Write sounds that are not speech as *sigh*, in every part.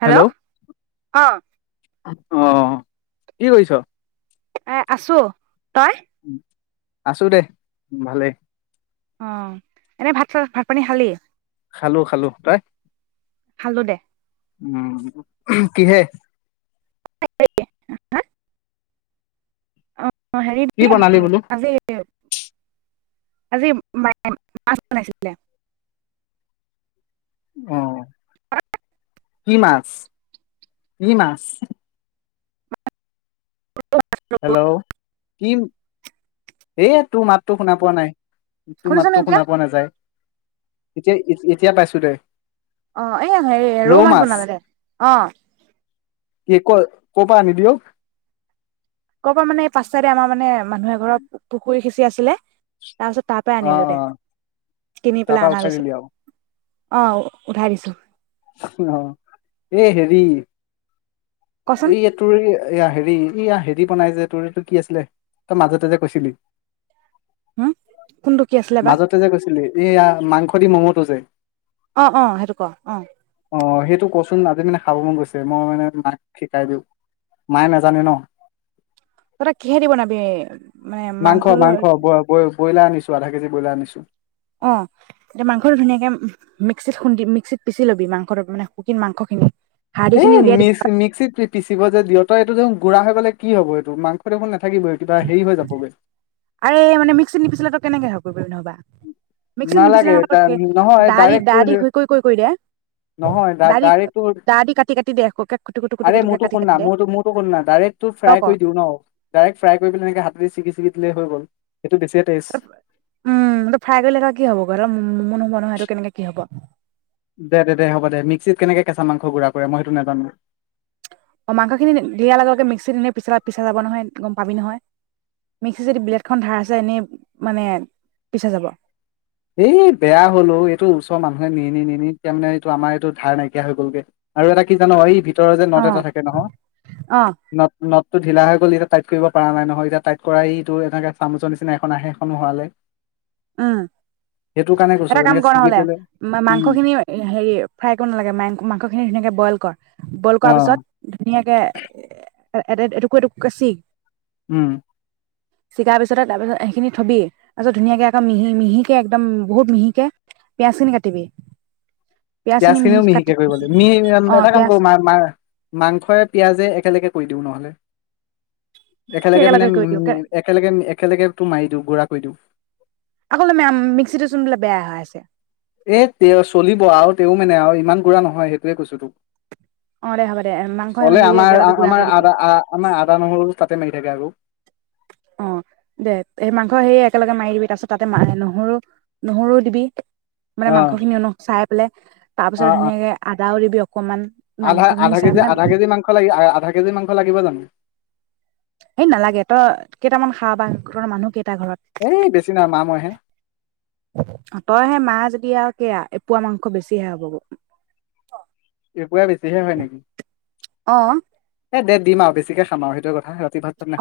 Hello কক অ কি কৰিছ? এ আছো তই? আছো দে ভালেই। অ', এনেই ভাত চাত ভাত পানী খালি? খালো খালো তই? খালো দে। উম কিহে *unintelligible* কি বনালি *unintelligible* বোলো আজি মায়ে মাছ বনাইছিলে। অ কি মাছ, কি মাছ? হেল্ল', কিম এ তোৰ মাততো শুনা পোৱা নাই তোৰ শুনিছনে মাততো এতিয়া শুনা পোৱা নাযায় এতিয়া এতিয়া পাইছোদে অ এয়া হে ৰৌ মাছ বনালে দে অ কি ক ক কৰ পৰা আনিলি অ কৰ পৰা মানে পাছ চাইদে আমাৰ মানে মানুহে এঘৰত পুখুৰী সিচি কি আছিলে? তাৰ পিছত তাৰ পৰাই অ আনিলো অ দে, কিনি তাৰ পৰা পেলাই আনা উঠাই গৈছে। দিলি আৰু অ', উঠাই দিছো। অ', এ', হেৰি। কচোন এইয়া তোৰ এইয়া এয়া হেৰি ইয়া হেৰি বনাই যে তোৰতটো কি আছিলে তই মাজেতে যে কৈছিলি হম কোনটো কি আছিলে বা মাজতে যে কৈছিলি এয়া মাংস। দি মম টো যে অ', -অ', সেইটো ক অ', অ', সেইটো কচোন আজি মানে খাব মন গৈছে মই মানে মাক শিকাই দিওঁ মায়ে নাজানে ন', তহতে, কিহেদি বনাবি? মানে মাংস মাংসটো মাংস ব ব ব্ৰইলাৰ আনিছো আধা কেজি ব্ৰইলাৰ আনিছো। অ মিক খুন্দিম মিক্সিত পিছি ল'বি মাংস মানে শুকিন মাংসখিনি হাৰ্ডি খিনি এই উলিয়াই দিবি মিক্ মিক্সিত পিচিব যে দিয়হতই এইটো যে গুড়া হৈ গলে কি হব এইটো মাংস দেখোন নাথাকিবই কিবা হেৰি হৈ যাবগৈ আৰু এই মানে মিক্সিত নিপিছিলে তই কেনেকে হয় বা মিক্সিত নিপিচিলে নালাগে ন দ দ কৰি নহয় ডাইৰেক্ট তোৰ দে নহয় দঢ়ি ডাইৰেক্ট তোৰ দা দি কাটি কাটি দে ক আৰে মোৰটো শুন না মোৰ মোৰটো শুন না ডাইৰেক্ট তো তই ক ফ্ৰাই কৰি দিওঁ ন ডাইৰেক্ট ফ্ৰাই কৰি পেল এনেকে হাতেৰে ছিগি চি। হৈ গ'ল সেইটো বেছিয়ে টেষ্ট উম ফ্ৰাই কৰিলে ম কি হব বাৰু অলপ মমো নহব নহয় সেইটো কেনেকে কি হব দে দে হ'ব দে মিক্সিত কেনেকে কেঁচা মাংস গুড়া কৰে মই সেইটো নাজানো। অ মাংসখিনি দিয়াৰ লগে লগে মিক্সিত এনেই পিছ পিছা যাব নহয় গম পাবি নহয় মিক্সিত যদি ব্লেডখন ঢাৰ আছে এনেই মানে পিছা যাব এই বেয়া হ'লো এইটো ওচৰ মানুহে নি নি নি নি এতিয়া মানে এইটো আমাৰ এইটো ধাৰ নাইকিয়া হৈ গ'লগে আৰু এটা কি জান এইত যে অ নদ এটা থাকে নহয় অ নদ নদ তটো ঢিলা হৈ গ'ল এতিয়া টাইট কৰিব পৰা নাই নহয় এতিয়া টাইট কৰাই এইটো এনেকে চামুচৰ নিচিনা এখন আহে এখনো হৰালে। উম। এটা কাম এনেকে কৰ ছিগি নহলে পেলাই উম মাংসখিনি হেৰি ফ্ৰাই কৰিব নালাগে মাংসখিনি ধুনীয়াকে বইল কৰ বইল অ কৰা পিছত ধুনীয়াকে এ এ এটো এটোক এটোক কে চি উম। চিকাৰ পিছতে তাৰ পাছত ত সেইখিনি থবি তাৰ পিছত ধুনীয়াকে। মিহি মিহিকে একদম বহুত মিহিকে পিয়াজ খিনি কাটিবি। খিনি পিয়াজ খিনিও মিহি কাটি মিহিকে কৰিব লাগিব অ মিহি এটা কাম পিয়াজ কৰো ম মা মাংসৰে পিয়াজে একেলগে কৈ দিওঁ নহ'লে একেলগে মানে কৰি উ দিওঁ একেলগে একেলগে তোৰ মাৰি দিও। গু়ৰা কৰি দিওঁ আকৌ যে মেম মিক্সিটো চোন বোলে বেয়া হৈ আছে এ তে চলিব আৰু তেও মানে আৰু ইমান গু়ৰা নহয় সেইটোৱে কৈছো অ দে হ'ব দে মাংস তোক চলে হেৰি আমাৰ একেলগে গুড়া আমাৰ কৰি দিবি আদা আ আমাৰ আদা নহৰু তাতে ম এ বু অ দে সেই মাংস সেই একেলগে মাৰি দিবি তাৰপিছত তাতে ম নহৰু নহৰু দিবি মানে অ মাংসখিনিও ন চাই পেলাই তাৰ পিছত অ ধুনীয়াকে আদাল আধা আধা কেজি আধা কেজি মাংস লাগি আহ আধা কেি কেজি মাংস লাগিব জানো হেই নালাগে ত কেইটামান খা বা ঘৰৰ মানুহ কেই টা ঘৰত এই বেছি নাই মা মইহে তই সেই মা যদি আৰু সেয়া এপোৱা মাংস বেছিহে হ'বগৈ এপুৰা বেছিহে হয় নেকি অ এ দে দিম আৰু বেছিকৈ খাম আৰু সেইটোৱে কথ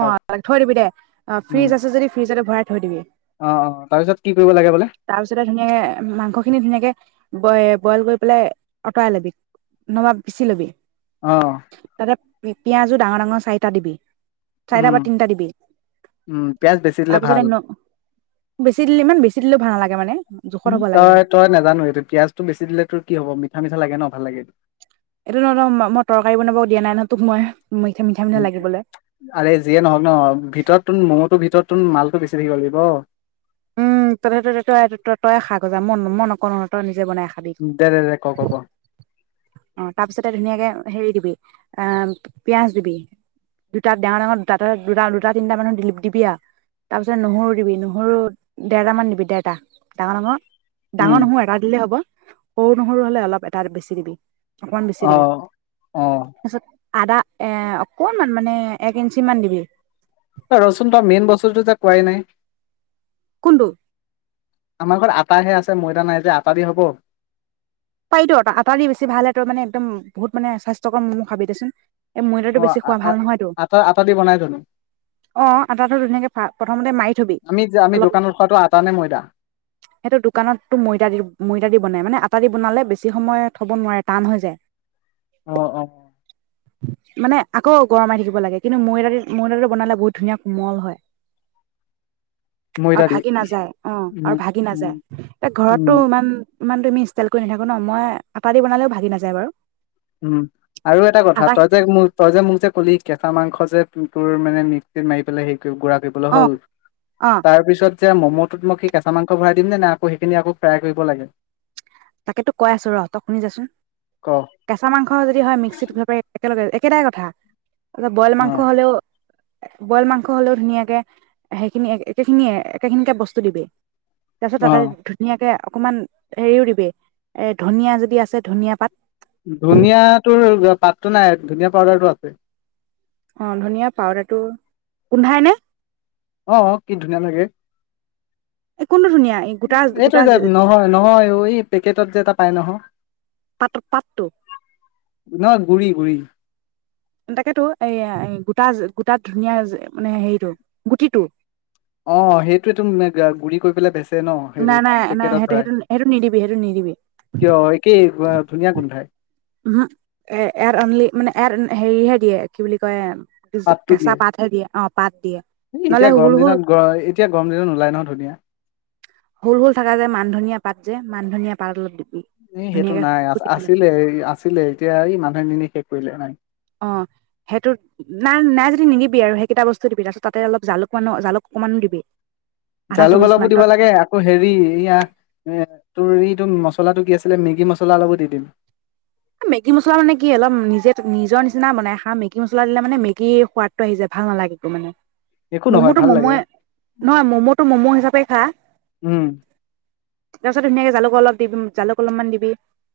অ থৈ দিবি দে অ উম ফ্ৰিজ আছে যদি ফ্ৰিজতে ভৰাই থৈ দিবি অ অ তাৰপিছত কি কৰিব লাগে বোলে তাৰপিছতে ধুনীয়াকে মাংসখিনি ধুনীয়াকে ব‌ই বইল কৰি পেলাই আঁতৰাই ল'বি নহবা পিচি ল'বি অ তাতে পি পিঁয়াজো ডাঙৰ ডাঙৰ চাৰিটা দিবি চাৰিটা উম বা তিনিটা দিবি উম পিয়াজ বেচি দিলে তাৰপিছতে ভাল বেছি দিলে ইমান বেছি দিলেও ভাল নালাগে মানে জোখত হ'ব লাগে আৰু তই তই নাজান এইটো পিয়ঁয়াজটো বেছি দিলে তোৰ কি হব মিঠা মিঠা লাগে ন ভাল লাগে এইটো নহ‌য় ন ম মই তৰকাৰী বনাব দিয়া নাই নহয় তোক মই মিঠা মিঠা মিঠা লাগিবলৈ আৰে যিয়ে নহওক ন ভিতৰততো মমটো ভিতৰত তুন মালটো বেছি থাকিব লাগিব উম তহ তই ত ত‌ই তয়ে খাগৈ যা ম মই নকওঁ নহলে তই নি জে বনাই খাবি দে দে দে ক ক ক অ তাৰপিছতে ধুনীয়াকে হেৰি দিবি আহ পিয়াজ দিবি দুটা ডাঙৰ ডাঙৰ দুটা দুটা দুটা তিনটা মানৰ দিবি আৰু তাৰ পিছত নহৰু দিবি নহৰু ডেৰটাৰামান দিবি ডেৰটা ডাঙৰ ডাঙৰ উম ডাঙৰ নহৰু এটা দিলে হ'ব সৰু নহৰু হলে অলপ এটা বেছি দিবি অকমান বেছি অ দিবি অ তাৰপিছত আদা এ অকনমান মানে এক ইঞ্চি মান দিবি ৰচুন ত মেইন বস্তুটো যে কোৱাই নাই কোনটো আমাৰ ঘৰত আটাহে আছে ময়দা নাই যে আটা দি হব পাৰিটো আটা আটা দি বেছি ভাল তই মানে একদম বহুত মানে স্বাস্থ্যকৰ মম খাবি দেচোন এই ময়দাটো অ বেছি আ খোৱা আ ভাল নহয়তো আটা আটা দি বনাই জানো অ আটাটো ধুনীয়াকে প্ৰথমতে মাৰি থবি আমি যে আমি অলপ দোকানত খোৱাটো আটা নে ময়দা সেইটো দোকানতটো ময়দা দি ময়দা দি বনাই মানে আটা দি বনালে বেছি সময় থ'ব নোৱাৰে টান হৈ যায় অ অ মানে আকৌ গৰমাই থাকিব লাগে কিন্তু ময়দটো ময়দাটো বনালে বহুত ধুনীয়া কোমল হয় আৰু ময়দা দি ভাগি নাযায় অ উম আৰু ভাগি উম নাযায় এতিয়া উম ঘৰতটো ইমান ইমান তুমি ষ্টাইল কৰি নাথাকো ন মই আটা দি বনালেও ভাগি নাযায় বাৰু উম আৰু এটা কথা আটা তই যে তই যে মোক যে কলি কে হাহ মাংস যে তোৰ মানে মিক্সিত মাৰি পেলাই সে গুৰা কৰি পেলোৱা অ' হ'ল অ' তাৰ পিছত এতিয়া ম'ম'টোত মই কি কেঁচা মাংস ভৰাই দিম নে আকৌ সেইখিনি আকৌ ফ্ৰাই কৰিব লাগে তাকেতো কৈ আছো ৰহঁ ত শুনি যাচোন ক অ কেঁচ মাংস যদি হয় মিক্সিত ঘূৰাব পাৰি একেলগে একেটাই কথা। বইল মাংস হলেও বইল মাংস হলেও ধুনীয়াকে সেইখিনি একেখিনি একেখিনিকে বস্তু দিবি। তাৰপাছত অ তাতে ধুনীয়াকে অকণমান হেৰিও দিবি। এ ধনিয়া যদি আছে ধনিয়া পাত। ধনিয়া তোৰ পাতটো নাই ধুনীয়া পাউদাৰটো আছে। অ ধনিয়া পাউদাৰটো গোন্ধাই নে? অ কি ধুনীয়া লাগে। এই কোনটো ধুনীয়া এই গোটা এইটো গোটা যে নহয়-নহয় পেকেটত যে ত পায় নহয়। পাত পাতটো ন গুৰি-গুৰি। তাকেতো এই গোটা, গোটাত ধুনীয়া মানে হেৰিটো গুটিটো। অ সেইটো গুৰি কৰি পেলাই বেছি ন নাই হেৰিত নাই নাই পেকেটত সেইটো ভৰাই সেইটো সেইটো নিদিবি সেইটো নিদিবি কিয় একেই ধুনীয়া গোন্ধাই। উম, এ এয়াৰ অনলি মানে এয়াৰ হেৰিহে দিয়ে কি বুলি কয়? পাতটো কেঁচা দিয়ে পাতহে দিয়ে অ পাত দিয়ে নহ'লে এতিয়া হুল গৰম হুল দিনত গ এতিয়া গৰম দিনত নোলাই নহয় ধনিয়া। হুল-হুল থাকা যে মান ধনিয়া পাত যে মান ধনিয়া পাত অলপ দিব। এ সেইটো নাই আছিলে-আছিলে এতিয়া এই মান নাই নি শেষ কৰিলে নাই। অ, সেইটো নাই নাই যদি নিদিবি আৰু সেইকেইটা বস্তু দিবি তাৰপিছত তাতে অলপ জালুক মানো জালুক অকমানো দিবি। আধা জালুক চামুচ অলপো মান দিব তত লাগে আকৌ হেৰি এয়া এ তোৰ এইটো মছলাটো কি আছিলে মেগী মছলাৰ অলপো দি দিম। মেগী মছলা মানে কি অলপ নিজে নিজৰ নিচিনা বনাই খা মেগি। মেক মলা দিলে মানে মেগীৰ সোৱাদ আহি যছে ভাল নালাগে একো মানে। একো নহয় ম'ম'টো ভাল লাগে ম'মোয়ে, নহয় ম'ম'টো ম'ম' হিচাপে খা। উম তাৰ পিছত ধুনিয়াকৈ জালুক অলপ, জালুক অলপমান দিবি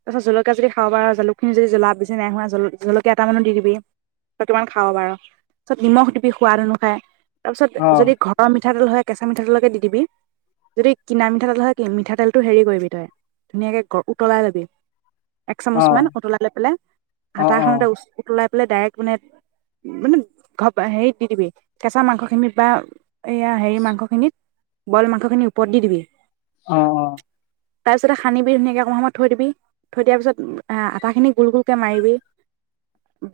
তাৰ পাছ জলকীয়া যদি খাব বাৰু জালুকখিনি যদি জ্বলা বেছি নাই হোৱা জ জলকীয়া এটামানো দি দিবি অকমান খাব বাৰু পিছত নিমখ দিবি সোৱাদ অনুসাৰে। তাৰপিছত অ যদি ঘৰ মিঠাতেল হয় কেঁচা মিঠাতেলকে দি দিবি। যদি কিনা মিঠাতেল হয় কি মিঠাতেলটো হেৰি কৰিবি তই ধুনীয়াকে গ - উতলাই লবি। এক অ চামুচ মান উতলাই লৈ পেলাই অ হাটা অ এখনতে উতলাই বলে ডাইৰেক্ট মানে - মানে হেৰিত দি দিবি কেঁচা মাংসখিনিত বা এইয়া হেৰি মাংসখিনিত বইল মাংসখিনি ওপৰত দি দিবি। অ' অ'। তাৰপিছতে সানিবি ধুনীয়াকে অকমান সময় থৈ দিবি। থৈ দিয়াৰ পিছত আটাখিনি গোল গোলকৈ মাৰিবি।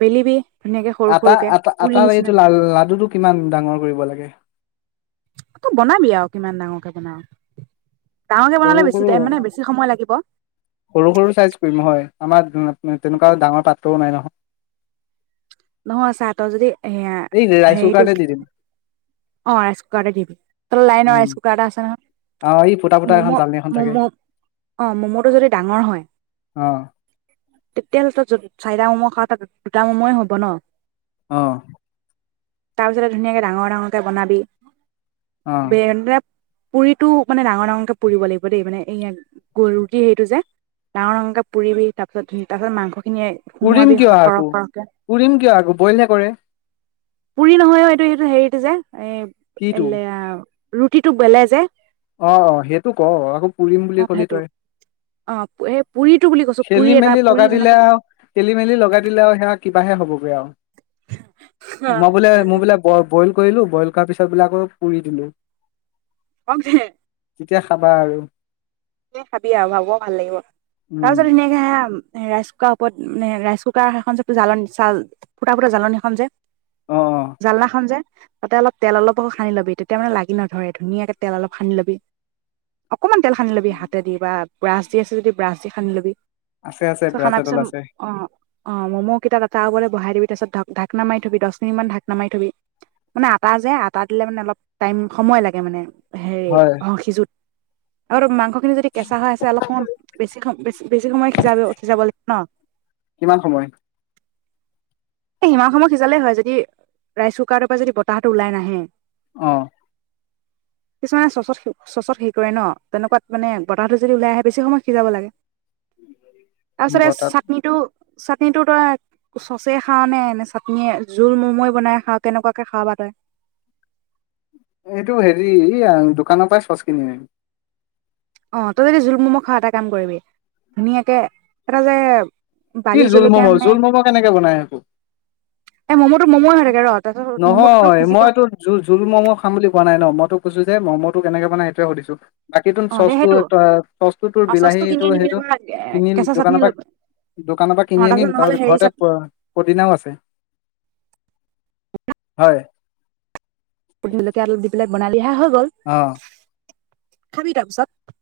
বেলিবি। ধুনীয়াকে সৰু আটা- সৰুকে আটা - পুৰি আটাৰ নিচিনা এইটো লা -লাডুটো কিমান ডাঙৰ কৰিব লাগে? তই বনাবি আৰু কিমান ডাঙৰকে বনাও। ডাঙৰকে বনালে সৰু বেছি সৰু, টাইম মানে বেছি সময় লাগিব সৰু সৰু চাইজ কৰিম হয়। আমাৰ তেনেকুৱা ডাঙৰ পাত্ৰও নাই নহয়। নহয় চা তই যদি এয়া এই ৰাইচ হেৰিটো কুকাৰতে দি দিম। অ ৰাইচ কুকাৰতে দিবি তল লাইনৰ উম ৰাইচ কুকাৰ এটা আছে। অ এই ফুটা ফুটা মম' এখন জালনী এখন - থাকে মম' অ মম'টো যদি ডাঙৰ হয় অ *unintelligible* যত চাৰিটা ম'ম' খাওঁ তাক দুটা ম'ম' য়ে হ'ব ন? অ'। তাৰপিছতে ধুনীয়াকে ডাঙৰ ডাঙৰকে বনাবি। অ *unintelligible* পুৰিটো মানে ডাঙৰ ডাঙৰকে পুৰিব লাগিব দেই মানে এইয়া ৰুটি সেইটো যে ডাঙৰ ডাঙৰকে পুৰিবি তাৰ পিছত - তাৰ পিছত মাংস উৰিম কিয় আকো? উৰিম কিয় আকো? বইল হে কৰে। পুৰি নহয় অ এইটো সেইটো হেৰিটো যে কিটো এ ৰুটিটো বেলে যে। অ অ। সেইটো ক আকৌ পুৰিম বুলি অ' কলি সেইটো তই। অ' সেই পুৰিটো বুলি কৈছো পুৰি খেলি এটা মেলি পুৰি লগাই দিলে যেনেকে আৰু খেলি মেলি লগাই দিলে আৰু সেয়া কিবাহে হব। *unintelligible* মই বোলে মই বোলে বৰ বইল কৰিলোঁ বইল কৰাৰ পিছত বোলে আকৌ পুৰি দিলোঁ। *inaudible* তেতিয়া খাবা আৰু। এ খাবি আৰু ভাল লাগিব উম তাৰ পিছত ধুনীয়াকে ৰাইচ কুকাৰ ওপৰত মানে ৰাইচ কুকাৰ সেইখন যে জালনী চাল ফুটা ফুটা জালনী খন যে। অ অ জালনাখন যে তাতে অলপ তেল অলপো সানি লবি তেতিয়া মানে লাগি নধৰে, ধুনীয়াকে তেল অলপ সানি ল'বি। অকনমান তেল সানি লবি হাতে দি বা ব্ৰাছ দি আছে যদি ব্ৰাছ দি সানি লবি। আছে আছে। চ ব্ৰাছ সানাৰ এডাল পিছত আছে। অ অ ম'ম' কেইটাত আটা বলে বহাই দিবি তাৰপিছত ঢাকনা মাৰি থবি দছ মিনিট মান ঢাকনা মাৰি থবি মানে আটা যে আটা দিলে মানে অলপ টাইম সময় লাগে মানে হে হয় অ সিজুত আৰু মাংস মাংস যদি কেঁচা হৈ আছে অলপ সময় বেছি বেছি সময় সিজাব সিজাব লাগিব ন কিমান সময়? এই সিমান সময় সিজালেই হয় যদি ৰাইচ কুকাৰৰ পৰা যদি বতাহটো ওলাই নাহে অ কিছুমানে চচত চচত হে কৰে ন তেনেকুৱাত মানে বতাহটো যদি ওলাই আহে বেছি সময় সিজাব লাগে তাৰপিছতে বতাত চাটনিটো চাটনিটো তই চচ খাও নে নে চাটনীয়েে জোল মমো বনাই খাও কেনেকুৱাকে খাৱ তই এইটো হেৰি দোকানৰ পৰাই চচ কিনি আম অ তই যদি জোল মম' খোৱ এটা কাম কৰিবি ধুনীয়াকে এটা যে কি বালি জোল জলকীয়া ম'ম' নে জোল ম'ম' কেনেকে বনাই আকৌ এ ম'ম'টো ম'ম'ই হৈ থাকে ৰ তাৰপিছত ম'ম'টোতো নহয় সিজিব মইতো জো জোল মম' খাম বুলি কোৱা নাই ন মইতো কৈছো যে মম'টো কেনেকে বনাই সেইটো সুধিছো বাকী তো অ দে চচটো সেইটো চচটো তোৰ অ চচটো কিনি বিলাহীটো আনিবি সেইটো তাৰপৰা কিনিল কেঁচা চাটনি দোকানৰ পৰা ল'বি দোকানৰ পৰা অ কিনি আনিম নহ'লে তাৰপিছত হেৰি চাট ঘৰতে পদিনাও আছে হয় ভূত জলকীয়া আলু দি পেলে বিহা হৈ গ'ল অ'। খাবি তাৰপিছত